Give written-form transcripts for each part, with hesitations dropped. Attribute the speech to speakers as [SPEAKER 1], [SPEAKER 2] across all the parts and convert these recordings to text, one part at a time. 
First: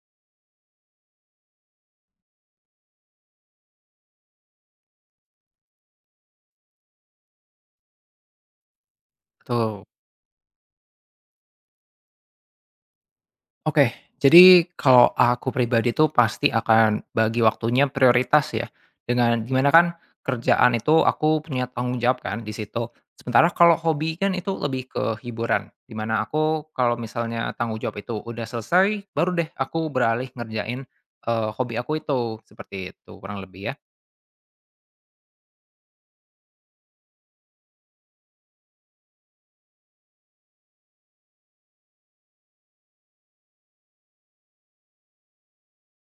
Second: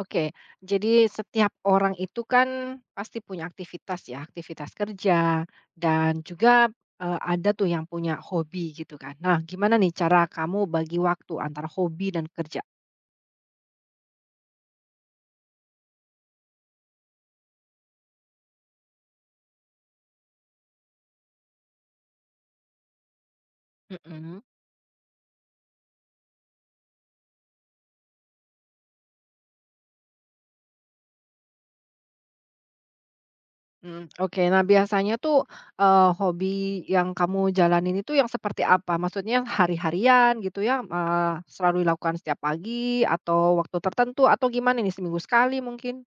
[SPEAKER 1] Oke, jadi setiap orang itu kan pasti punya aktivitas ya, aktivitas kerja dan juga ada tuh yang punya hobi gitu kan. Nah, gimana
[SPEAKER 2] Betul.
[SPEAKER 1] nih cara kamu bagi waktu antara hobi dan kerja?
[SPEAKER 2] Oke, jadi kalau aku pribadi tuh pasti akan bagi waktunya prioritas ya. Dengan gimana kan kerjaan itu aku punya tanggung jawab kan di situ. Sementara kalau hobi kan
[SPEAKER 1] Mhm.
[SPEAKER 2] itu lebih ke hiburan. Dimana aku kalau misalnya tanggung jawab itu udah selesai, baru deh aku beralih ngerjain hobi aku itu. Seperti itu kurang lebih ya.
[SPEAKER 1] Mhm, oke. Nah, biasanya tuh, hobi yang kamu jalanin itu yang seperti apa? Maksudnya hari-harian gitu ya, selalu dilakukan setiap pagi atau waktu tertentu atau gimana nih, seminggu sekali mungkin?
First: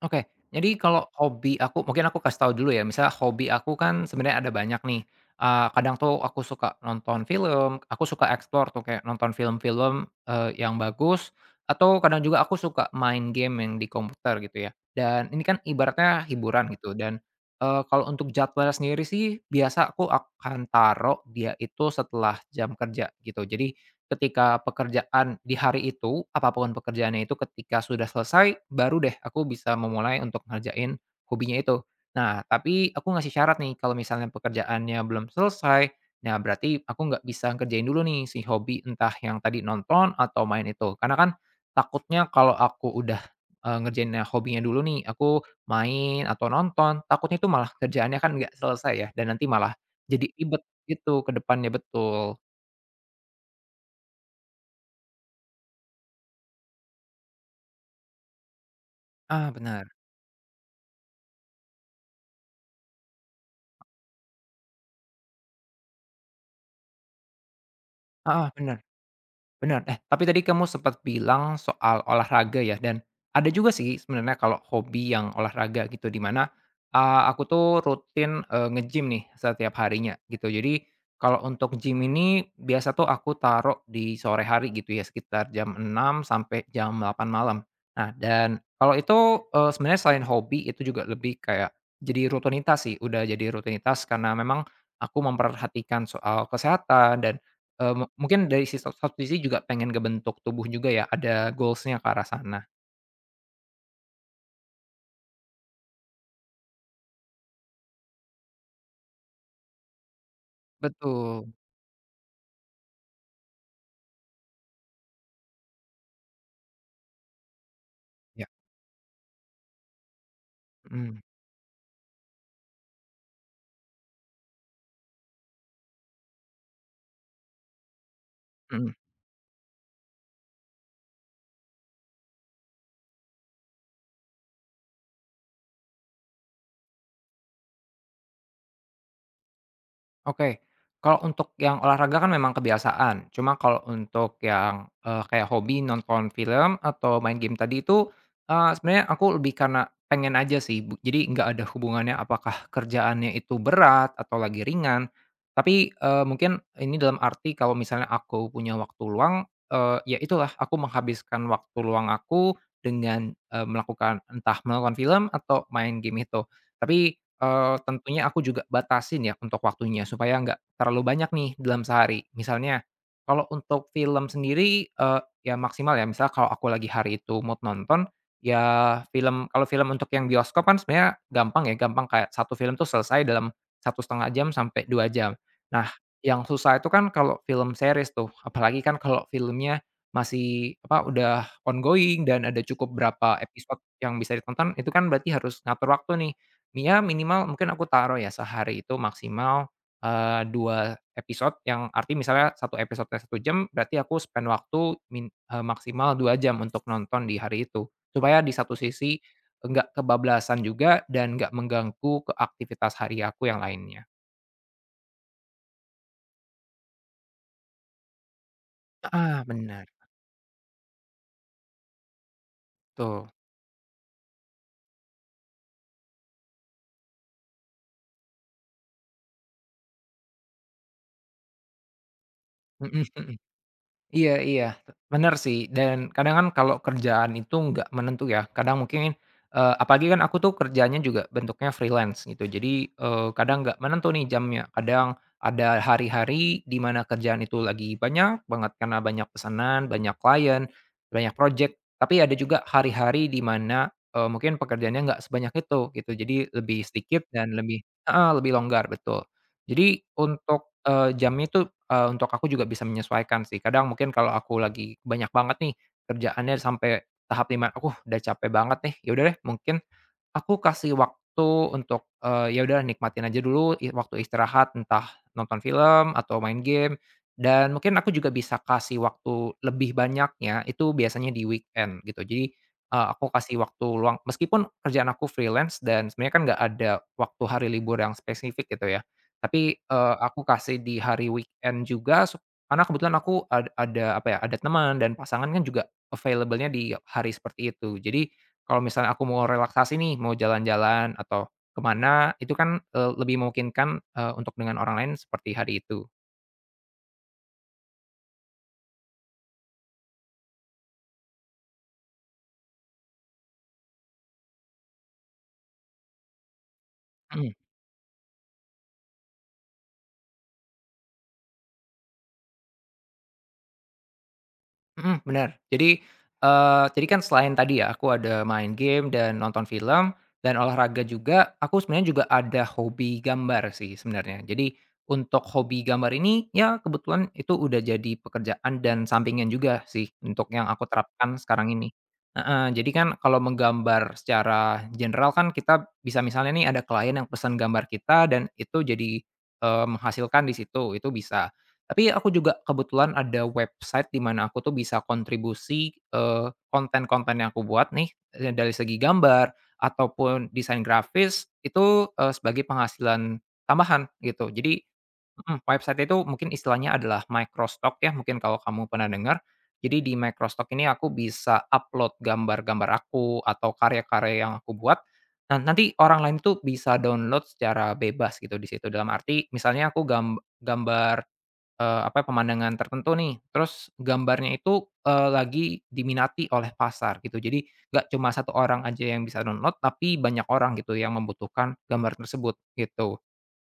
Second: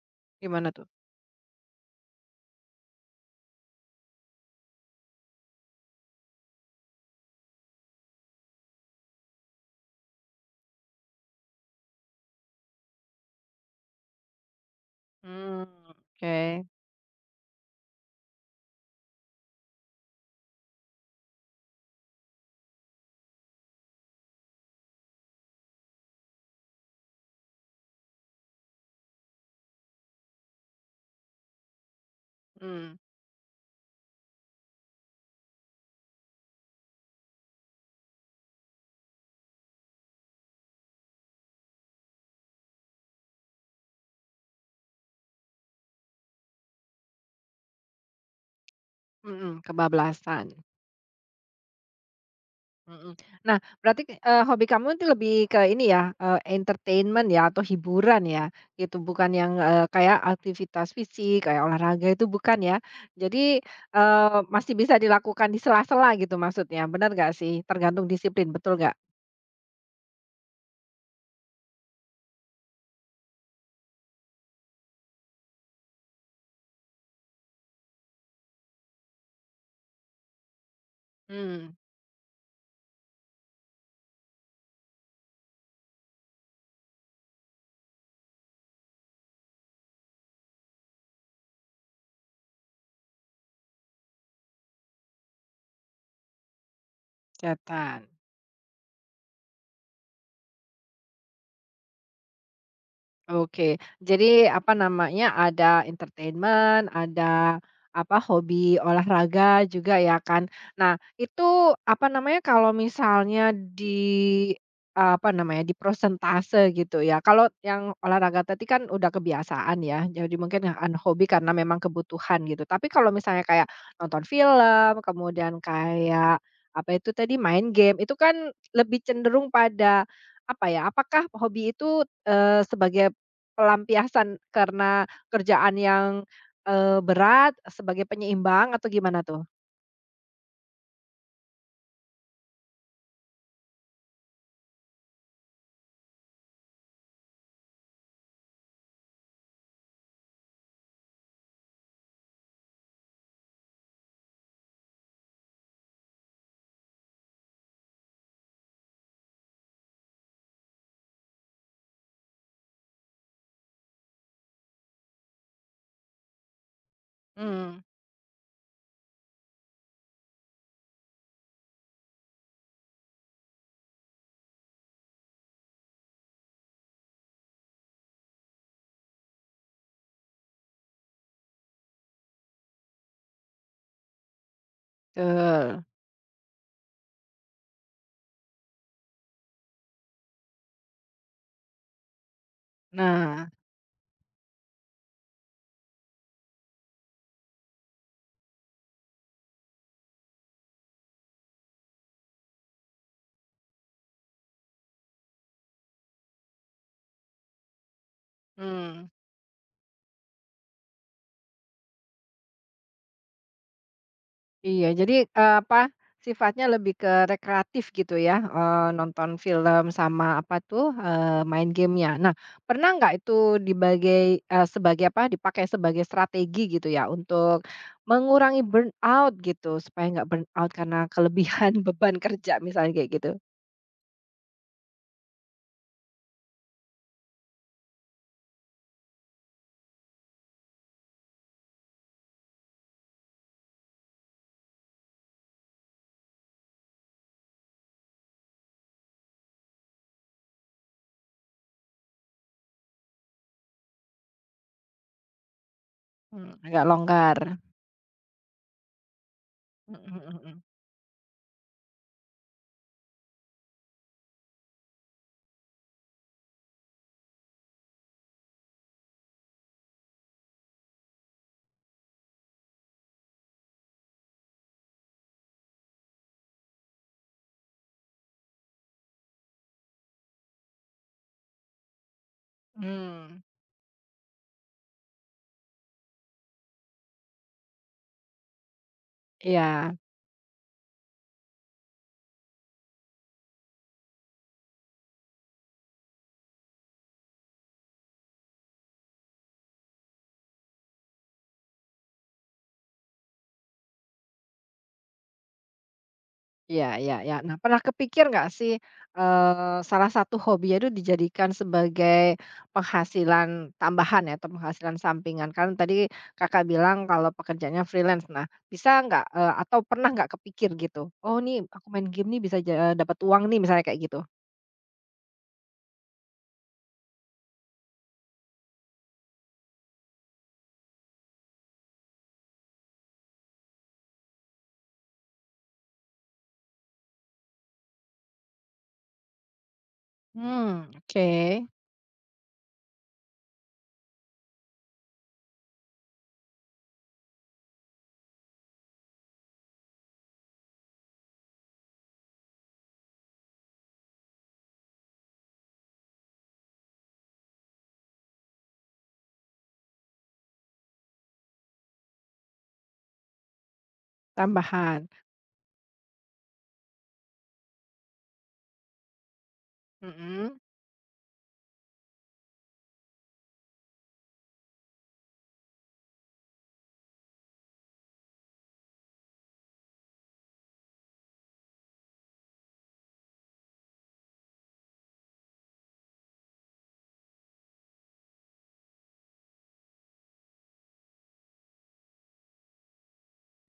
[SPEAKER 2] Oke,
[SPEAKER 1] Gimana
[SPEAKER 2] jadi
[SPEAKER 1] tuh?
[SPEAKER 2] kalau hobi aku mungkin aku kasih tahu dulu ya, misalnya hobi aku kan sebenarnya ada banyak nih, kadang tuh aku suka nonton film, aku suka explore tuh kayak nonton film-film, yang bagus, atau kadang juga aku suka main game yang di komputer gitu ya. Dan ini kan
[SPEAKER 1] Mmm,
[SPEAKER 2] ibaratnya
[SPEAKER 1] oke.
[SPEAKER 2] hiburan gitu dan kalau untuk jadwal sendiri sih biasa aku akan taruh dia itu setelah jam kerja gitu. Jadi ketika pekerjaan di hari itu, apapun pekerjaannya itu ketika sudah selesai, baru deh aku bisa memulai untuk ngerjain hobinya itu. Nah, tapi
[SPEAKER 1] Mmm.
[SPEAKER 2] aku ngasih syarat nih kalau misalnya pekerjaannya belum selesai, nah berarti aku nggak bisa ngerjain dulu nih si hobi entah yang tadi nonton atau main itu. Karena kan takutnya kalau aku udah, ngerjain hobinya dulu nih, aku main atau nonton, takutnya itu malah kerjaannya kan nggak selesai ya, dan nanti
[SPEAKER 1] Mhm,
[SPEAKER 2] malah jadi
[SPEAKER 1] kebablasan,
[SPEAKER 2] ribet gitu ke depannya betul.
[SPEAKER 1] mhm. Nah, berarti, hobi kamu itu lebih ke ini ya, entertainment ya atau hiburan ya, gitu, bukan
[SPEAKER 2] Ah,
[SPEAKER 1] yang,
[SPEAKER 2] benar,
[SPEAKER 1] kayak aktivitas fisik, kayak olahraga itu bukan ya. Jadi, masih bisa dilakukan di sela-sela gitu maksudnya, bener nggak sih? Tergantung disiplin,
[SPEAKER 2] ah
[SPEAKER 1] betul
[SPEAKER 2] benar,
[SPEAKER 1] nggak?
[SPEAKER 2] benar. Tapi tadi kamu sempat bilang soal olahraga ya dan ada juga sih sebenarnya kalau hobi yang olahraga gitu di mana, aku tuh rutin, nge-gym nih setiap harinya gitu. Jadi kalau
[SPEAKER 1] Mmm,
[SPEAKER 2] untuk gym ini biasa tuh aku taruh di sore hari gitu ya sekitar jam enam sampai jam delapan malam. Nah dan kalau itu, sebenarnya selain hobi itu juga lebih kayak jadi rutinitas sih, udah jadi rutinitas karena memang aku memperhatikan soal kesehatan dan Eee, mu
[SPEAKER 1] kelihatan.
[SPEAKER 2] mungkin dari si sat satu sisi juga pengen ngebentuk tubuh juga ya, ada goals-nya ke arah sana.
[SPEAKER 1] Oke. Jadi apa namanya, ada entertainment, ada apa, hobi olahraga juga ya kan. Nah,
[SPEAKER 2] Betul.
[SPEAKER 1] itu apa namanya, kalau misalnya di apa namanya, di prosentase gitu ya, kalau yang olahraga
[SPEAKER 2] Ya,
[SPEAKER 1] tadi kan udah kebiasaan ya, jadi mungkin an
[SPEAKER 2] mhm,
[SPEAKER 1] hobi karena memang kebutuhan gitu. Tapi kalau misalnya kayak nonton film, kemudian kayak apa itu tadi, main game, itu kan
[SPEAKER 2] mhm.
[SPEAKER 1] lebih cenderung pada apa ya, apakah hobi itu, sebagai pelampiasan karena kerjaan yang, berat sebagai penyeimbang atau gimana tuh?
[SPEAKER 2] Oke, kalau untuk yang olahraga kan memang kebiasaan, cuma kalau untuk yang, kayak hobi nonton film atau main game tadi itu, sebenarnya aku lebih karena pengen aja sih, jadi nggak ada hubungannya apakah kerjaannya itu berat atau lagi ringan. Tapi, mungkin ini dalam arti kalau misalnya aku punya waktu luang, ya itulah aku menghabiskan waktu luang aku dengan, melakukan entah menonton film atau main game itu. Tapi
[SPEAKER 1] Mmm,
[SPEAKER 2] Tentunya aku juga batasin ya untuk waktunya supaya nggak terlalu banyak nih dalam sehari. Misalnya kalau untuk film sendiri, ya maksimal ya misal kalau aku lagi hari itu mood nonton, ya film kalau film untuk yang bioskop kan sebenarnya gampang ya, gampang kayak satu film tuh selesai dalam satu setengah jam sampai 2 jam.
[SPEAKER 1] betul.
[SPEAKER 2] Nah, yang susah itu kan kalau film series tuh, apalagi kan kalau filmnya masih apa, udah ongoing dan ada cukup berapa
[SPEAKER 1] Nah,
[SPEAKER 2] episode yang bisa ditonton, itu kan berarti harus ngatur waktu nih. Minimal mungkin aku taruh ya sehari itu maksimal, 2 episode yang arti misalnya satu episodenya satu jam berarti aku spend waktu maksimal 2 jam untuk nonton di hari itu. Supaya di satu
[SPEAKER 1] mmm.
[SPEAKER 2] sisi nggak kebablasan juga dan nggak mengganggu ke aktivitas hari aku yang lainnya.
[SPEAKER 1] Iya jadi, apa, sifatnya lebih ke rekreatif gitu ya, nonton
[SPEAKER 2] Ah
[SPEAKER 1] film
[SPEAKER 2] benar.
[SPEAKER 1] sama apa tuh, main game-nya. Nah, pernah nggak
[SPEAKER 2] Betul.
[SPEAKER 1] itu dibagai sebagai apa, dipakai sebagai strategi gitu ya untuk mengurangi burnout gitu, supaya nggak burnout karena kelebihan beban kerja misalnya kayak gitu?
[SPEAKER 2] Iya, iya, bener sih dan kadang kan kalau kerjaan itu nggak menentu ya, kadang mungkin, apalagi kan aku tuh kerjanya juga bentuknya freelance gitu jadi, kadang nggak menentu nih jamnya, kadang ada hari-hari di mana kerjaan itu lagi banyak banget karena banyak pesanan, banyak klien, banyak project, tapi ada juga hari-hari di mana, mungkin pekerjaannya nggak sebanyak itu gitu jadi
[SPEAKER 1] Mmm,
[SPEAKER 2] lebih
[SPEAKER 1] agak
[SPEAKER 2] sedikit
[SPEAKER 1] longgar.
[SPEAKER 2] dan lebih lebih longgar, betul. Jadi
[SPEAKER 1] Mhm mhm.
[SPEAKER 2] untuk, jamnya itu, untuk aku juga bisa menyesuaikan sih. Kadang mungkin kalau aku lagi banyak banget nih kerjaannya sampai tahap 5 aku udah capek banget nih. Ya udah deh mungkin, aku kasih waktu untuk, ya udah nikmatin aja dulu waktu istirahat, entah nonton film atau main game, dan mungkin aku juga bisa kasih waktu lebih banyaknya itu biasanya di weekend gitu. Jadi, aku
[SPEAKER 1] Mmm,
[SPEAKER 2] kasih waktu luang meskipun kerjaan aku freelance dan sebenarnya kan nggak ada waktu hari libur yang spesifik gitu ya, tapi,
[SPEAKER 1] iya
[SPEAKER 2] aku kasih di hari weekend juga karena kebetulan aku ada apa ya, ada teman dan pasangan kan juga available-nya di hari seperti itu. Jadi, kalau misalnya aku mau relaksasi nih, mau jalan-jalan atau kemana, itu kan, lebih memungkinkan, untuk dengan orang lain seperti hari itu.
[SPEAKER 1] iya iya iya. Nah, pernah kepikir nggak sih, salah satu hobinya itu dijadikan sebagai penghasilan tambahan ya, atau penghasilan sampingan? Kan tadi Kakak bilang kalau pekerjaannya freelance. Nah, bisa nggak, atau pernah nggak kepikir gitu, "Oh nih, aku main game nih bisa ja dapat uang nih," misalnya kayak gitu?
[SPEAKER 2] Mhm, bener. Jadi, jadi kan selain tadi ya aku ada main game dan nonton film dan olahraga juga, aku sebenarnya juga ada hobi gambar sih sebenarnya. Jadi untuk hobi gambar ini, ya kebetulan itu udah jadi pekerjaan dan sampingan juga sih untuk yang aku
[SPEAKER 1] Mmm, oke,
[SPEAKER 2] terapkan sekarang ini. Heeh, jadi kan kalau menggambar secara general kan kita bisa misalnya nih ada klien yang pesan gambar kita dan itu jadi, menghasilkan di situ, itu bisa. Tapi aku juga kebetulan ada website di mana aku tuh bisa kontribusi, konten-konten yang aku buat nih, dari segi gambar ataupun desain grafis itu, sebagai penghasilan tambahan gitu. Jadi
[SPEAKER 1] tambahan.
[SPEAKER 2] mhm, website itu mungkin istilahnya adalah microstock ya, mungkin kalau kamu pernah dengar. Jadi di
[SPEAKER 1] Mhm.
[SPEAKER 2] microstock ini aku bisa upload gambar-gambar aku atau karya-karya yang aku buat, dan nanti orang lain tuh bisa download secara bebas gitu di situ. Dalam arti misalnya aku gambar apa, ya, pemandangan tertentu nih, terus gambarnya itu, lagi diminati oleh pasar gitu. Jadi nggak cuma satu orang aja yang bisa download, tapi banyak orang gitu yang membutuhkan gambar tersebut, gitu.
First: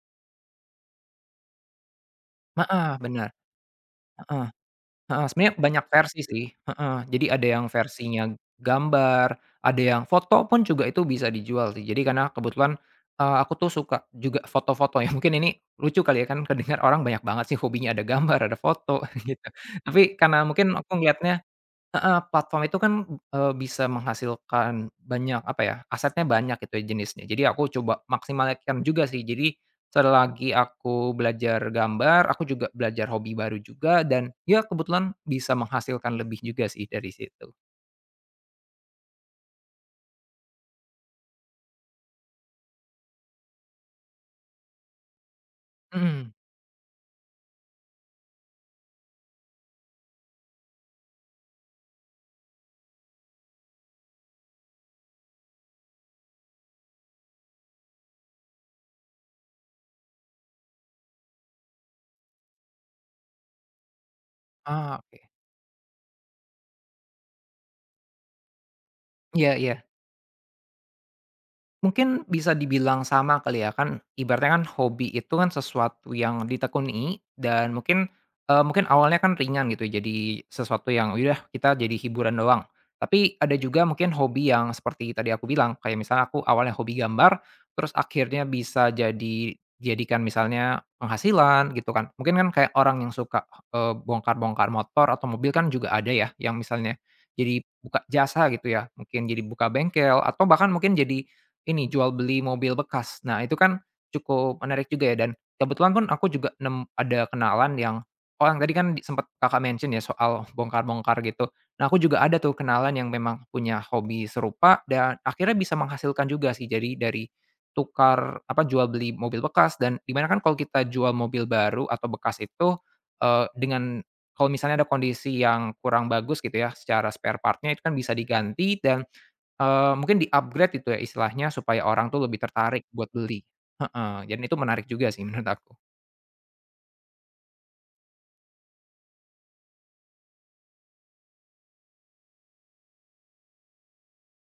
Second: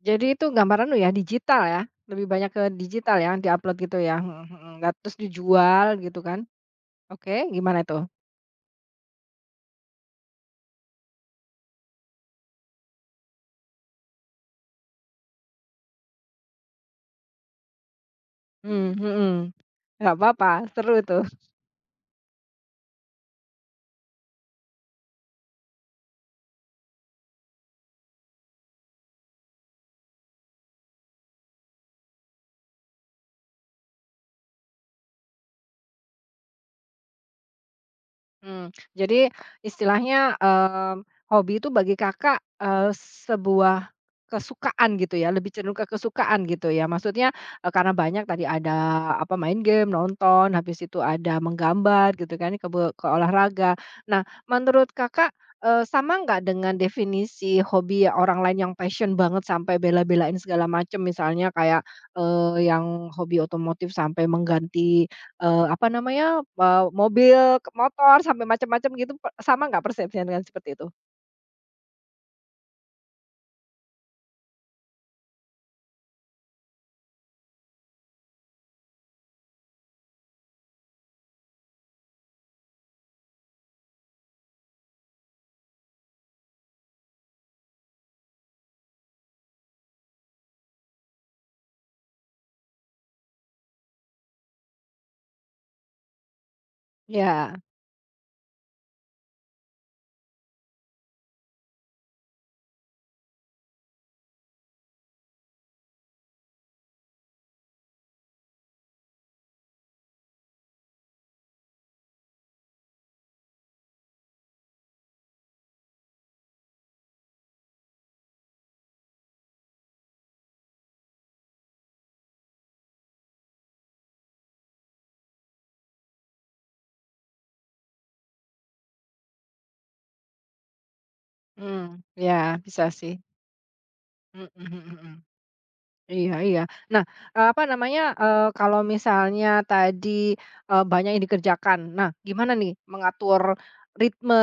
[SPEAKER 1] Jadi itu gambaran lu ya digital ya? Lebih banyak ke
[SPEAKER 2] Heeh,
[SPEAKER 1] digital
[SPEAKER 2] benar,
[SPEAKER 1] ya, di-upload gitu ya? Mhm
[SPEAKER 2] heeh,
[SPEAKER 1] mhm. Nah terus
[SPEAKER 2] heeh, sebenarnya banyak
[SPEAKER 1] dijual gitu
[SPEAKER 2] versi
[SPEAKER 1] kan?
[SPEAKER 2] sih, heeh. Jadi
[SPEAKER 1] Oke,
[SPEAKER 2] ada yang
[SPEAKER 1] gimana itu?
[SPEAKER 2] versinya gambar, ada yang foto pun juga itu bisa dijual sih. Jadi karena kebetulan, aku tuh suka juga foto-foto ya, mungkin ini lucu kali ya, kan kedengar orang banyak banget sih hobinya ada gambar, ada
[SPEAKER 1] Mmm,
[SPEAKER 2] foto
[SPEAKER 1] mhm.
[SPEAKER 2] gitu. Tapi
[SPEAKER 1] Nggak
[SPEAKER 2] karena
[SPEAKER 1] apa-apa,
[SPEAKER 2] mungkin aku
[SPEAKER 1] seru itu.
[SPEAKER 2] ngelihatnya heeh, platform itu kan, bisa menghasilkan banyak, apa ya, asetnya banyak gitu ya jenisnya. Jadi aku coba maksimalkan juga sih. Jadi selagi aku belajar gambar, aku juga belajar hobi baru juga dan ya kebetulan bisa menghasilkan lebih juga sih dari situ.
[SPEAKER 1] Mmm, jadi istilahnya, mmm, hobi itu bagi Kakak, sebuah kesukaan gitu ya, lebih cenderung ke
[SPEAKER 2] Mhm.
[SPEAKER 1] kesukaan gitu ya? Maksudnya, karena banyak tadi ada apa, main game, nonton, habis itu ada menggambar gitu kan, kebe ke olahraga. Nah, menurut Kakak, sama nggak dengan definisi hobi ya orang lain yang passion banget sampai bela-belain segala macam, misalnya kayak, yang hobi otomotif sampai
[SPEAKER 2] Ah,
[SPEAKER 1] mengganti
[SPEAKER 2] oke.
[SPEAKER 1] Apa namanya, mobil, ke motor, sampai macam-macam gitu, pe
[SPEAKER 2] Iya,
[SPEAKER 1] sama nggak
[SPEAKER 2] iya.
[SPEAKER 1] persepsinya dengan seperti itu?
[SPEAKER 2] Mungkin bisa dibilang sama kali ya, kan ibaratnya kan hobi itu kan sesuatu yang ditekuni dan mungkin, mungkin awalnya kan ringan gitu, jadi sesuatu yang udah kita jadi hiburan doang. Tapi ada juga mungkin hobi yang seperti tadi aku bilang, kayak misalnya aku awalnya hobi gambar, terus akhirnya bisa jadikan misalnya penghasilan gitu kan. Mungkin kan kayak orang yang suka, bongkar-bongkar motor atau mobil kan juga ada ya, yang misalnya
[SPEAKER 1] Iya,
[SPEAKER 2] jadi buka jasa gitu ya, mungkin jadi buka bengkel atau bahkan mungkin jadi ini jual beli mobil bekas. Nah, itu kan cukup menarik juga ya dan kebetulan pun aku juga ada kenalan yang oh yang tadi kan di sempet Kakak mention ya soal bongkar-bongkar gitu. Nah, aku juga ada tuh kenalan yang memang punya hobi serupa dan akhirnya bisa menghasilkan juga sih. Jadi dari tukar apa, jual beli mobil bekas dan dimana kan kalau kita jual mobil baru atau bekas itu, dengan kalau misalnya ada kondisi yang kurang bagus gitu ya secara spare partnya itu kan bisa diganti dan mungkin di-upgrade itu ya istilahnya supaya
[SPEAKER 1] mhm,
[SPEAKER 2] orang tuh
[SPEAKER 1] iya,
[SPEAKER 2] lebih tertarik
[SPEAKER 1] bisa
[SPEAKER 2] buat
[SPEAKER 1] sih,
[SPEAKER 2] beli. Heeh, dan
[SPEAKER 1] mhm
[SPEAKER 2] itu
[SPEAKER 1] mhm
[SPEAKER 2] menarik juga
[SPEAKER 1] mhm,
[SPEAKER 2] sih menurut aku.
[SPEAKER 1] iya iya. Nah, apa namanya, kalau misalnya tadi, banyak yang dikerjakan, nah gimana nih mengatur ritme,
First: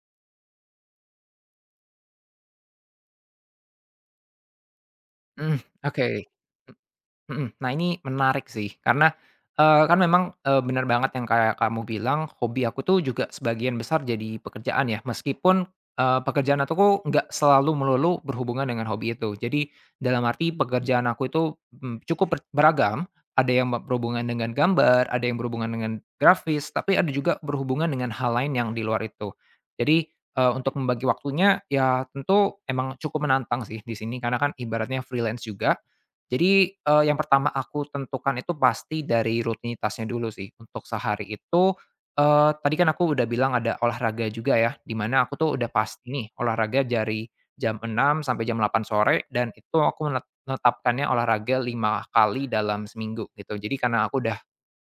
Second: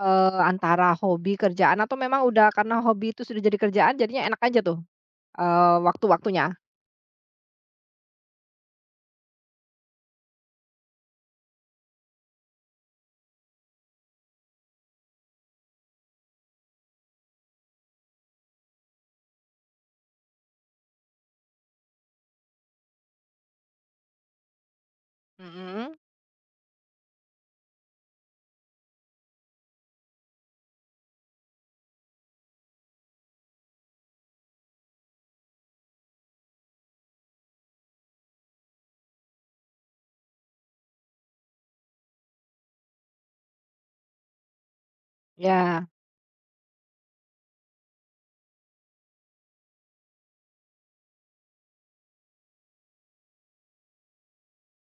[SPEAKER 1] antara hobi, kerjaan, atau memang udah karena hobi itu sudah jadi kerjaan jadinya enak aja tuh,
[SPEAKER 2] Mhm, oke.
[SPEAKER 1] waktu-waktunya?
[SPEAKER 2] Mhm. Nah ini menarik sih karena, kan memang, bener banget yang kayak kamu bilang hobi aku tuh juga sebagian besar jadi pekerjaan ya meskipun, pekerjaan aku nggak selalu melulu berhubungan dengan hobi itu. Jadi dalam arti pekerjaan aku itu, mmm, cukup beragam, ada yang berhubungan dengan gambar, ada yang berhubungan dengan
[SPEAKER 1] Mhm,
[SPEAKER 2] grafis, tapi ada juga berhubungan dengan hal lain yang di luar itu. Jadi, untuk membagi waktunya ya tentu emang cukup menantang sih di sini karena kan ibaratnya freelance juga, jadi, yang pertama aku tentukan itu pasti dari rutinitasnya dulu sih. Untuk sehari itu, tadi kan aku udah bilang ada olahraga juga ya, di mana aku tuh udah
[SPEAKER 1] ya,
[SPEAKER 2] pasti nih olahraga dari jam enam sampai jam delapan sore dan itu aku menetapkannya olahraga 5 kali dalam seminggu gitu. Jadi karena aku udah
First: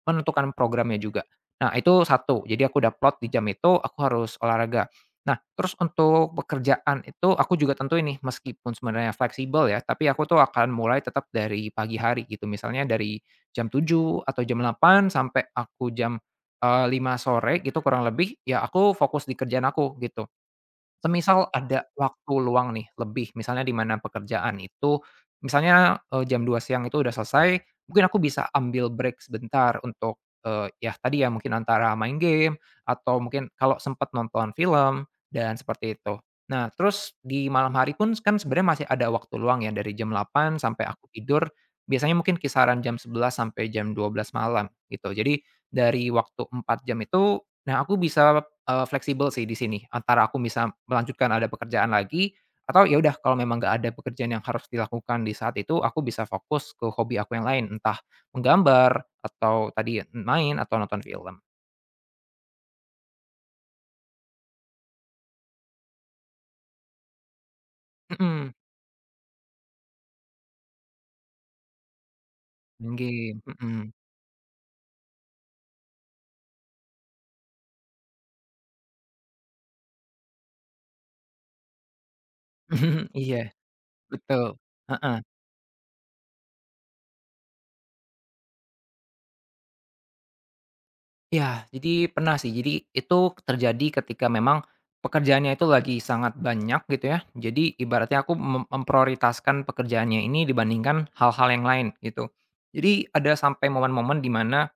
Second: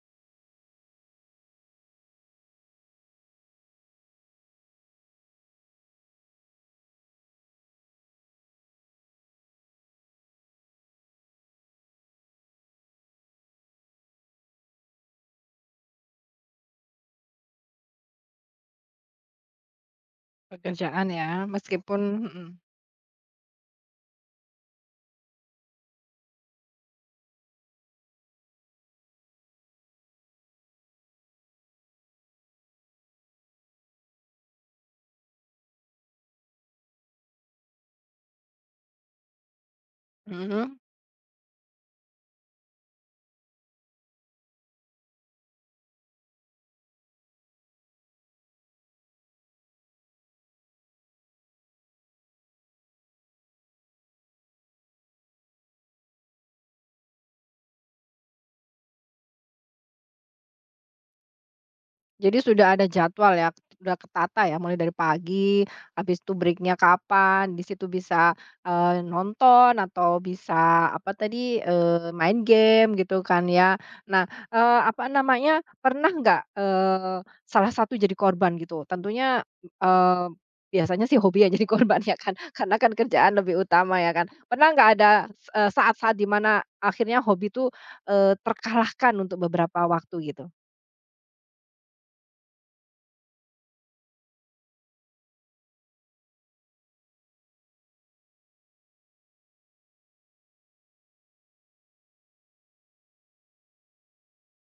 [SPEAKER 2] menentukan programnya juga. Nah, itu satu, jadi aku udah plot di jam itu aku harus olahraga. Nah, terus untuk pekerjaan itu aku juga tentu ini meskipun sebenarnya fleksibel ya, tapi aku tuh akan mulai tetap dari pagi hari gitu, misalnya dari jam tujuh atau jam delapan sampai aku jam, 5.00 sore gitu kurang lebih, ya aku fokus di kerjaan aku gitu.
[SPEAKER 1] pekerjaan ya,
[SPEAKER 2] Semisal ada
[SPEAKER 1] meskipun
[SPEAKER 2] waktu
[SPEAKER 1] mhm,
[SPEAKER 2] luang nih lebih, misalnya di mana pekerjaan itu misalnya, jam 2 siang itu udah selesai, mungkin aku bisa ambil break sebentar untuk, ya tadi ya mungkin antara main game atau mungkin kalau sempat nonton film dan seperti itu. Nah terus di malam hari pun kan sebenarnya masih ada waktu luang ya dari jam delapan
[SPEAKER 1] mhm?
[SPEAKER 2] sampai aku tidur, biasanya mungkin kisaran jam sebelas sampai jam dua belas malam gitu. Jadi dari waktu 4 jam itu, nah aku bisa fleksibel sih di sini, antara aku bisa melanjutkan ada pekerjaan lagi, atau ya udah kalau memang nggak ada pekerjaan yang harus dilakukan di saat itu, aku bisa fokus ke hobi aku yang lain, entah menggambar, atau tadi main, atau nonton film.
[SPEAKER 1] Jadi sudah ada jadwal ya, sudah ketata ya mulai dari pagi, habis itu breaknya kapan, di situ bisa,
[SPEAKER 2] Mhm,
[SPEAKER 1] nonton atau bisa apa tadi, main
[SPEAKER 2] main
[SPEAKER 1] game gitu
[SPEAKER 2] game,
[SPEAKER 1] kan ya.
[SPEAKER 2] mhm.
[SPEAKER 1] Nah, apa namanya, pernah nggak, salah satu jadi korban gitu? Tentunya, eee, biasanya sih hobi yang jadi korban ya kan, karena kan kerjaan
[SPEAKER 2] Iya,
[SPEAKER 1] lebih utama ya kan.
[SPEAKER 2] betul,
[SPEAKER 1] Pernah nggak ada,
[SPEAKER 2] heeh.
[SPEAKER 1] saat-saat di mana akhirnya hobi itu, terkalahkan untuk beberapa waktu gitu?
[SPEAKER 2] Ya, jadi pernah sih. Jadi itu terjadi ketika memang pekerjaannya itu lagi sangat banyak gitu ya. Jadi ibaratnya aku memprioritaskan pekerjaannya ini dibandingkan hal-hal yang lain gitu. Jadi ada sampai momen-momen di mana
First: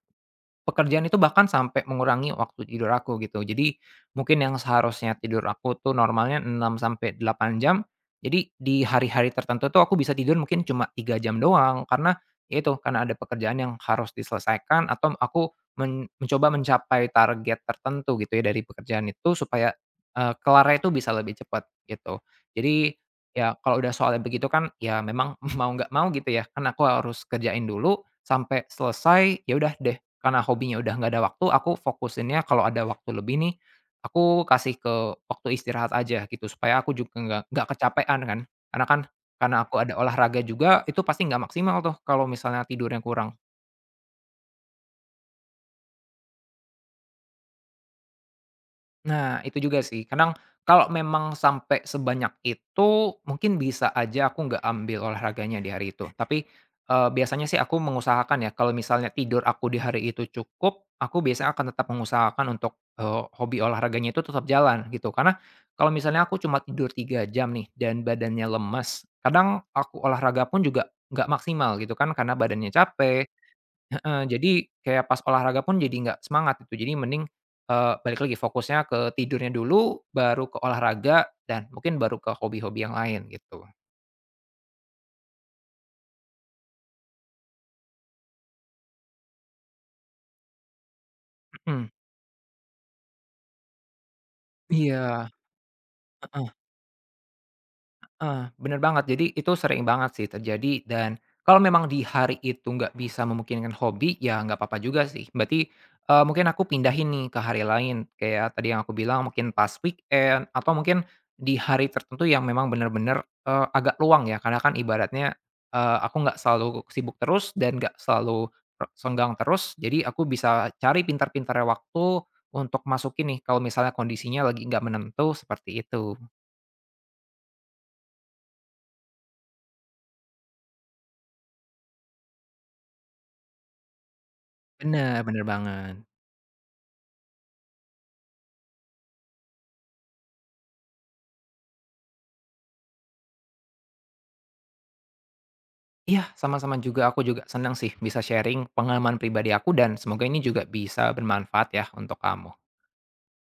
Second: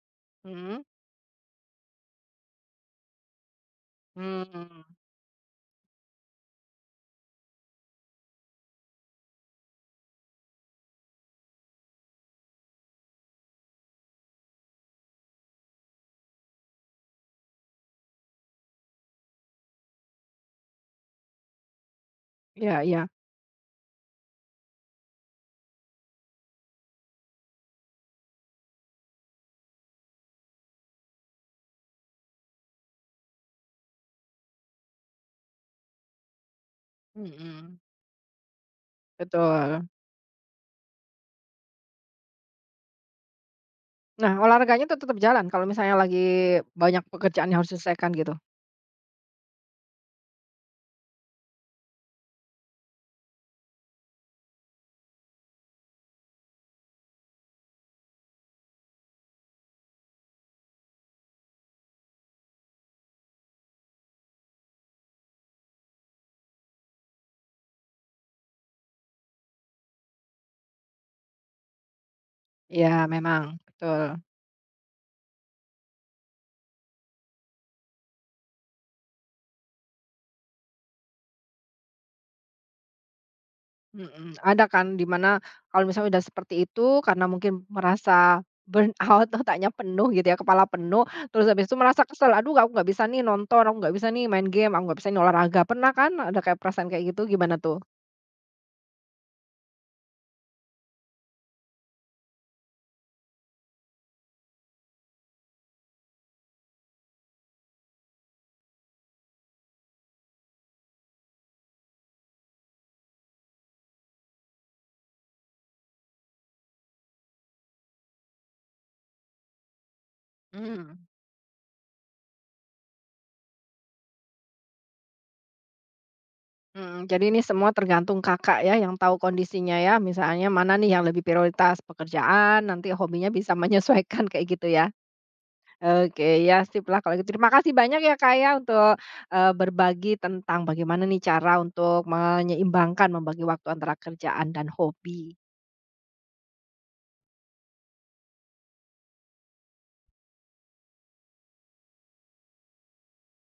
[SPEAKER 1] Mhm,
[SPEAKER 2] pekerjaan itu bahkan sampai mengurangi waktu tidur aku gitu. Jadi mungkin yang
[SPEAKER 1] mmm.
[SPEAKER 2] seharusnya tidur aku tuh normalnya 6 sampai 8 jam, jadi di hari-hari tertentu tuh aku bisa tidur mungkin cuma 3 jam doang karena ya itu, karena ada pekerjaan yang harus diselesaikan atau aku mencoba mencapai target tertentu gitu ya dari pekerjaan itu supaya, kelarnya itu bisa lebih cepat gitu.
[SPEAKER 1] Iya
[SPEAKER 2] Jadi
[SPEAKER 1] iya,
[SPEAKER 2] ya kalau udah soalnya begitu kan ya memang mau nggak mau gitu ya, kan aku harus kerjain dulu sampai selesai, ya udah deh karena hobinya udah nggak ada waktu, aku fokusinnya kalau ada waktu lebih nih, aku kasih ke waktu istirahat aja gitu, supaya aku juga nggak
[SPEAKER 1] mhm,
[SPEAKER 2] kecapean kan. Karena kan karena aku
[SPEAKER 1] betul.
[SPEAKER 2] ada olahraga juga, itu pasti nggak maksimal tuh kalau misalnya tidurnya kurang.
[SPEAKER 1] Nah, olahraganya tuh tetap jalan kalau misalnya lagi banyak pekerjaan yang harus diselesaikan gitu?
[SPEAKER 2] Nah, itu juga sih. Kadang kalau memang sampai sebanyak itu, mungkin bisa aja aku nggak ambil olahraganya di hari itu. Tapi, biasanya sih aku mengusahakan ya, kalau misalnya tidur aku di hari itu cukup, aku biasanya akan tetap mengusahakan untuk, hobi olahraganya itu tetap jalan, gitu. Karena kalau misalnya aku cuma tidur 3 jam nih dan badannya lemes, kadang aku olahraga pun juga nggak maksimal gitu kan, karena badannya
[SPEAKER 1] Iya
[SPEAKER 2] capek
[SPEAKER 1] memang, betul,
[SPEAKER 2] heeh, jadi kayak pas olahraga pun jadi nggak semangat itu jadi mending, balik lagi fokusnya ke tidurnya dulu, baru ke olahraga dan mungkin baru ke hobi-hobi yang lain gitu,
[SPEAKER 1] mhm, ada kan di mana kalau misalnya udah seperti itu karena mungkin merasa burn out, otaknya penuh gitu ya, kepala penuh, terus habis itu
[SPEAKER 2] mhm.
[SPEAKER 1] merasa kesel, "Aduh aku nggak bisa nih nonton, aku nggak bisa nih main game, aku nggak bisa nih
[SPEAKER 2] Iya,
[SPEAKER 1] olahraga." Pernah kan ada kayak perasaan kayak gitu, gimana tuh?
[SPEAKER 2] heeh, bener banget. Jadi itu sering banget sih terjadi dan kalau memang di hari itu nggak bisa memungkinkan hobi, ya nggak apa-apa juga sih. Berarti, mungkin aku pindahin nih ke hari lain, kayak tadi yang aku bilang mungkin pas weekend atau mungkin di hari tertentu yang memang bener-bener, agak luang ya. Karena kan ibaratnya, aku nggak selalu sibuk terus dan nggak selalu senggang terus, jadi aku bisa cari
[SPEAKER 1] Mhm.
[SPEAKER 2] pintar-pintarnya waktu untuk masukin nih kalau misalnya kondisinya lagi nggak menentu, seperti itu.
[SPEAKER 1] Mhm, jadi ini semua tergantung Kakak ya yang tahu kondisinya ya, misalnya mana nih yang lebih prioritas, pekerjaan, nanti hobinya bisa menyesuaikan kayak gitu ya.
[SPEAKER 2] Bener, bener banget.
[SPEAKER 1] Oke, ya sip lah kalau gitu. Terima kasih banyak ya, Kak, ya untuk, berbagi tentang bagaimana nih cara untuk menyeimbangkan, membagi waktu antara kerjaan dan hobi.
[SPEAKER 2] Iya, sama-sama juga. Aku juga senang sih bisa sharing pengalaman pribadi aku dan semoga ini juga bisa bermanfaat ya untuk kamu.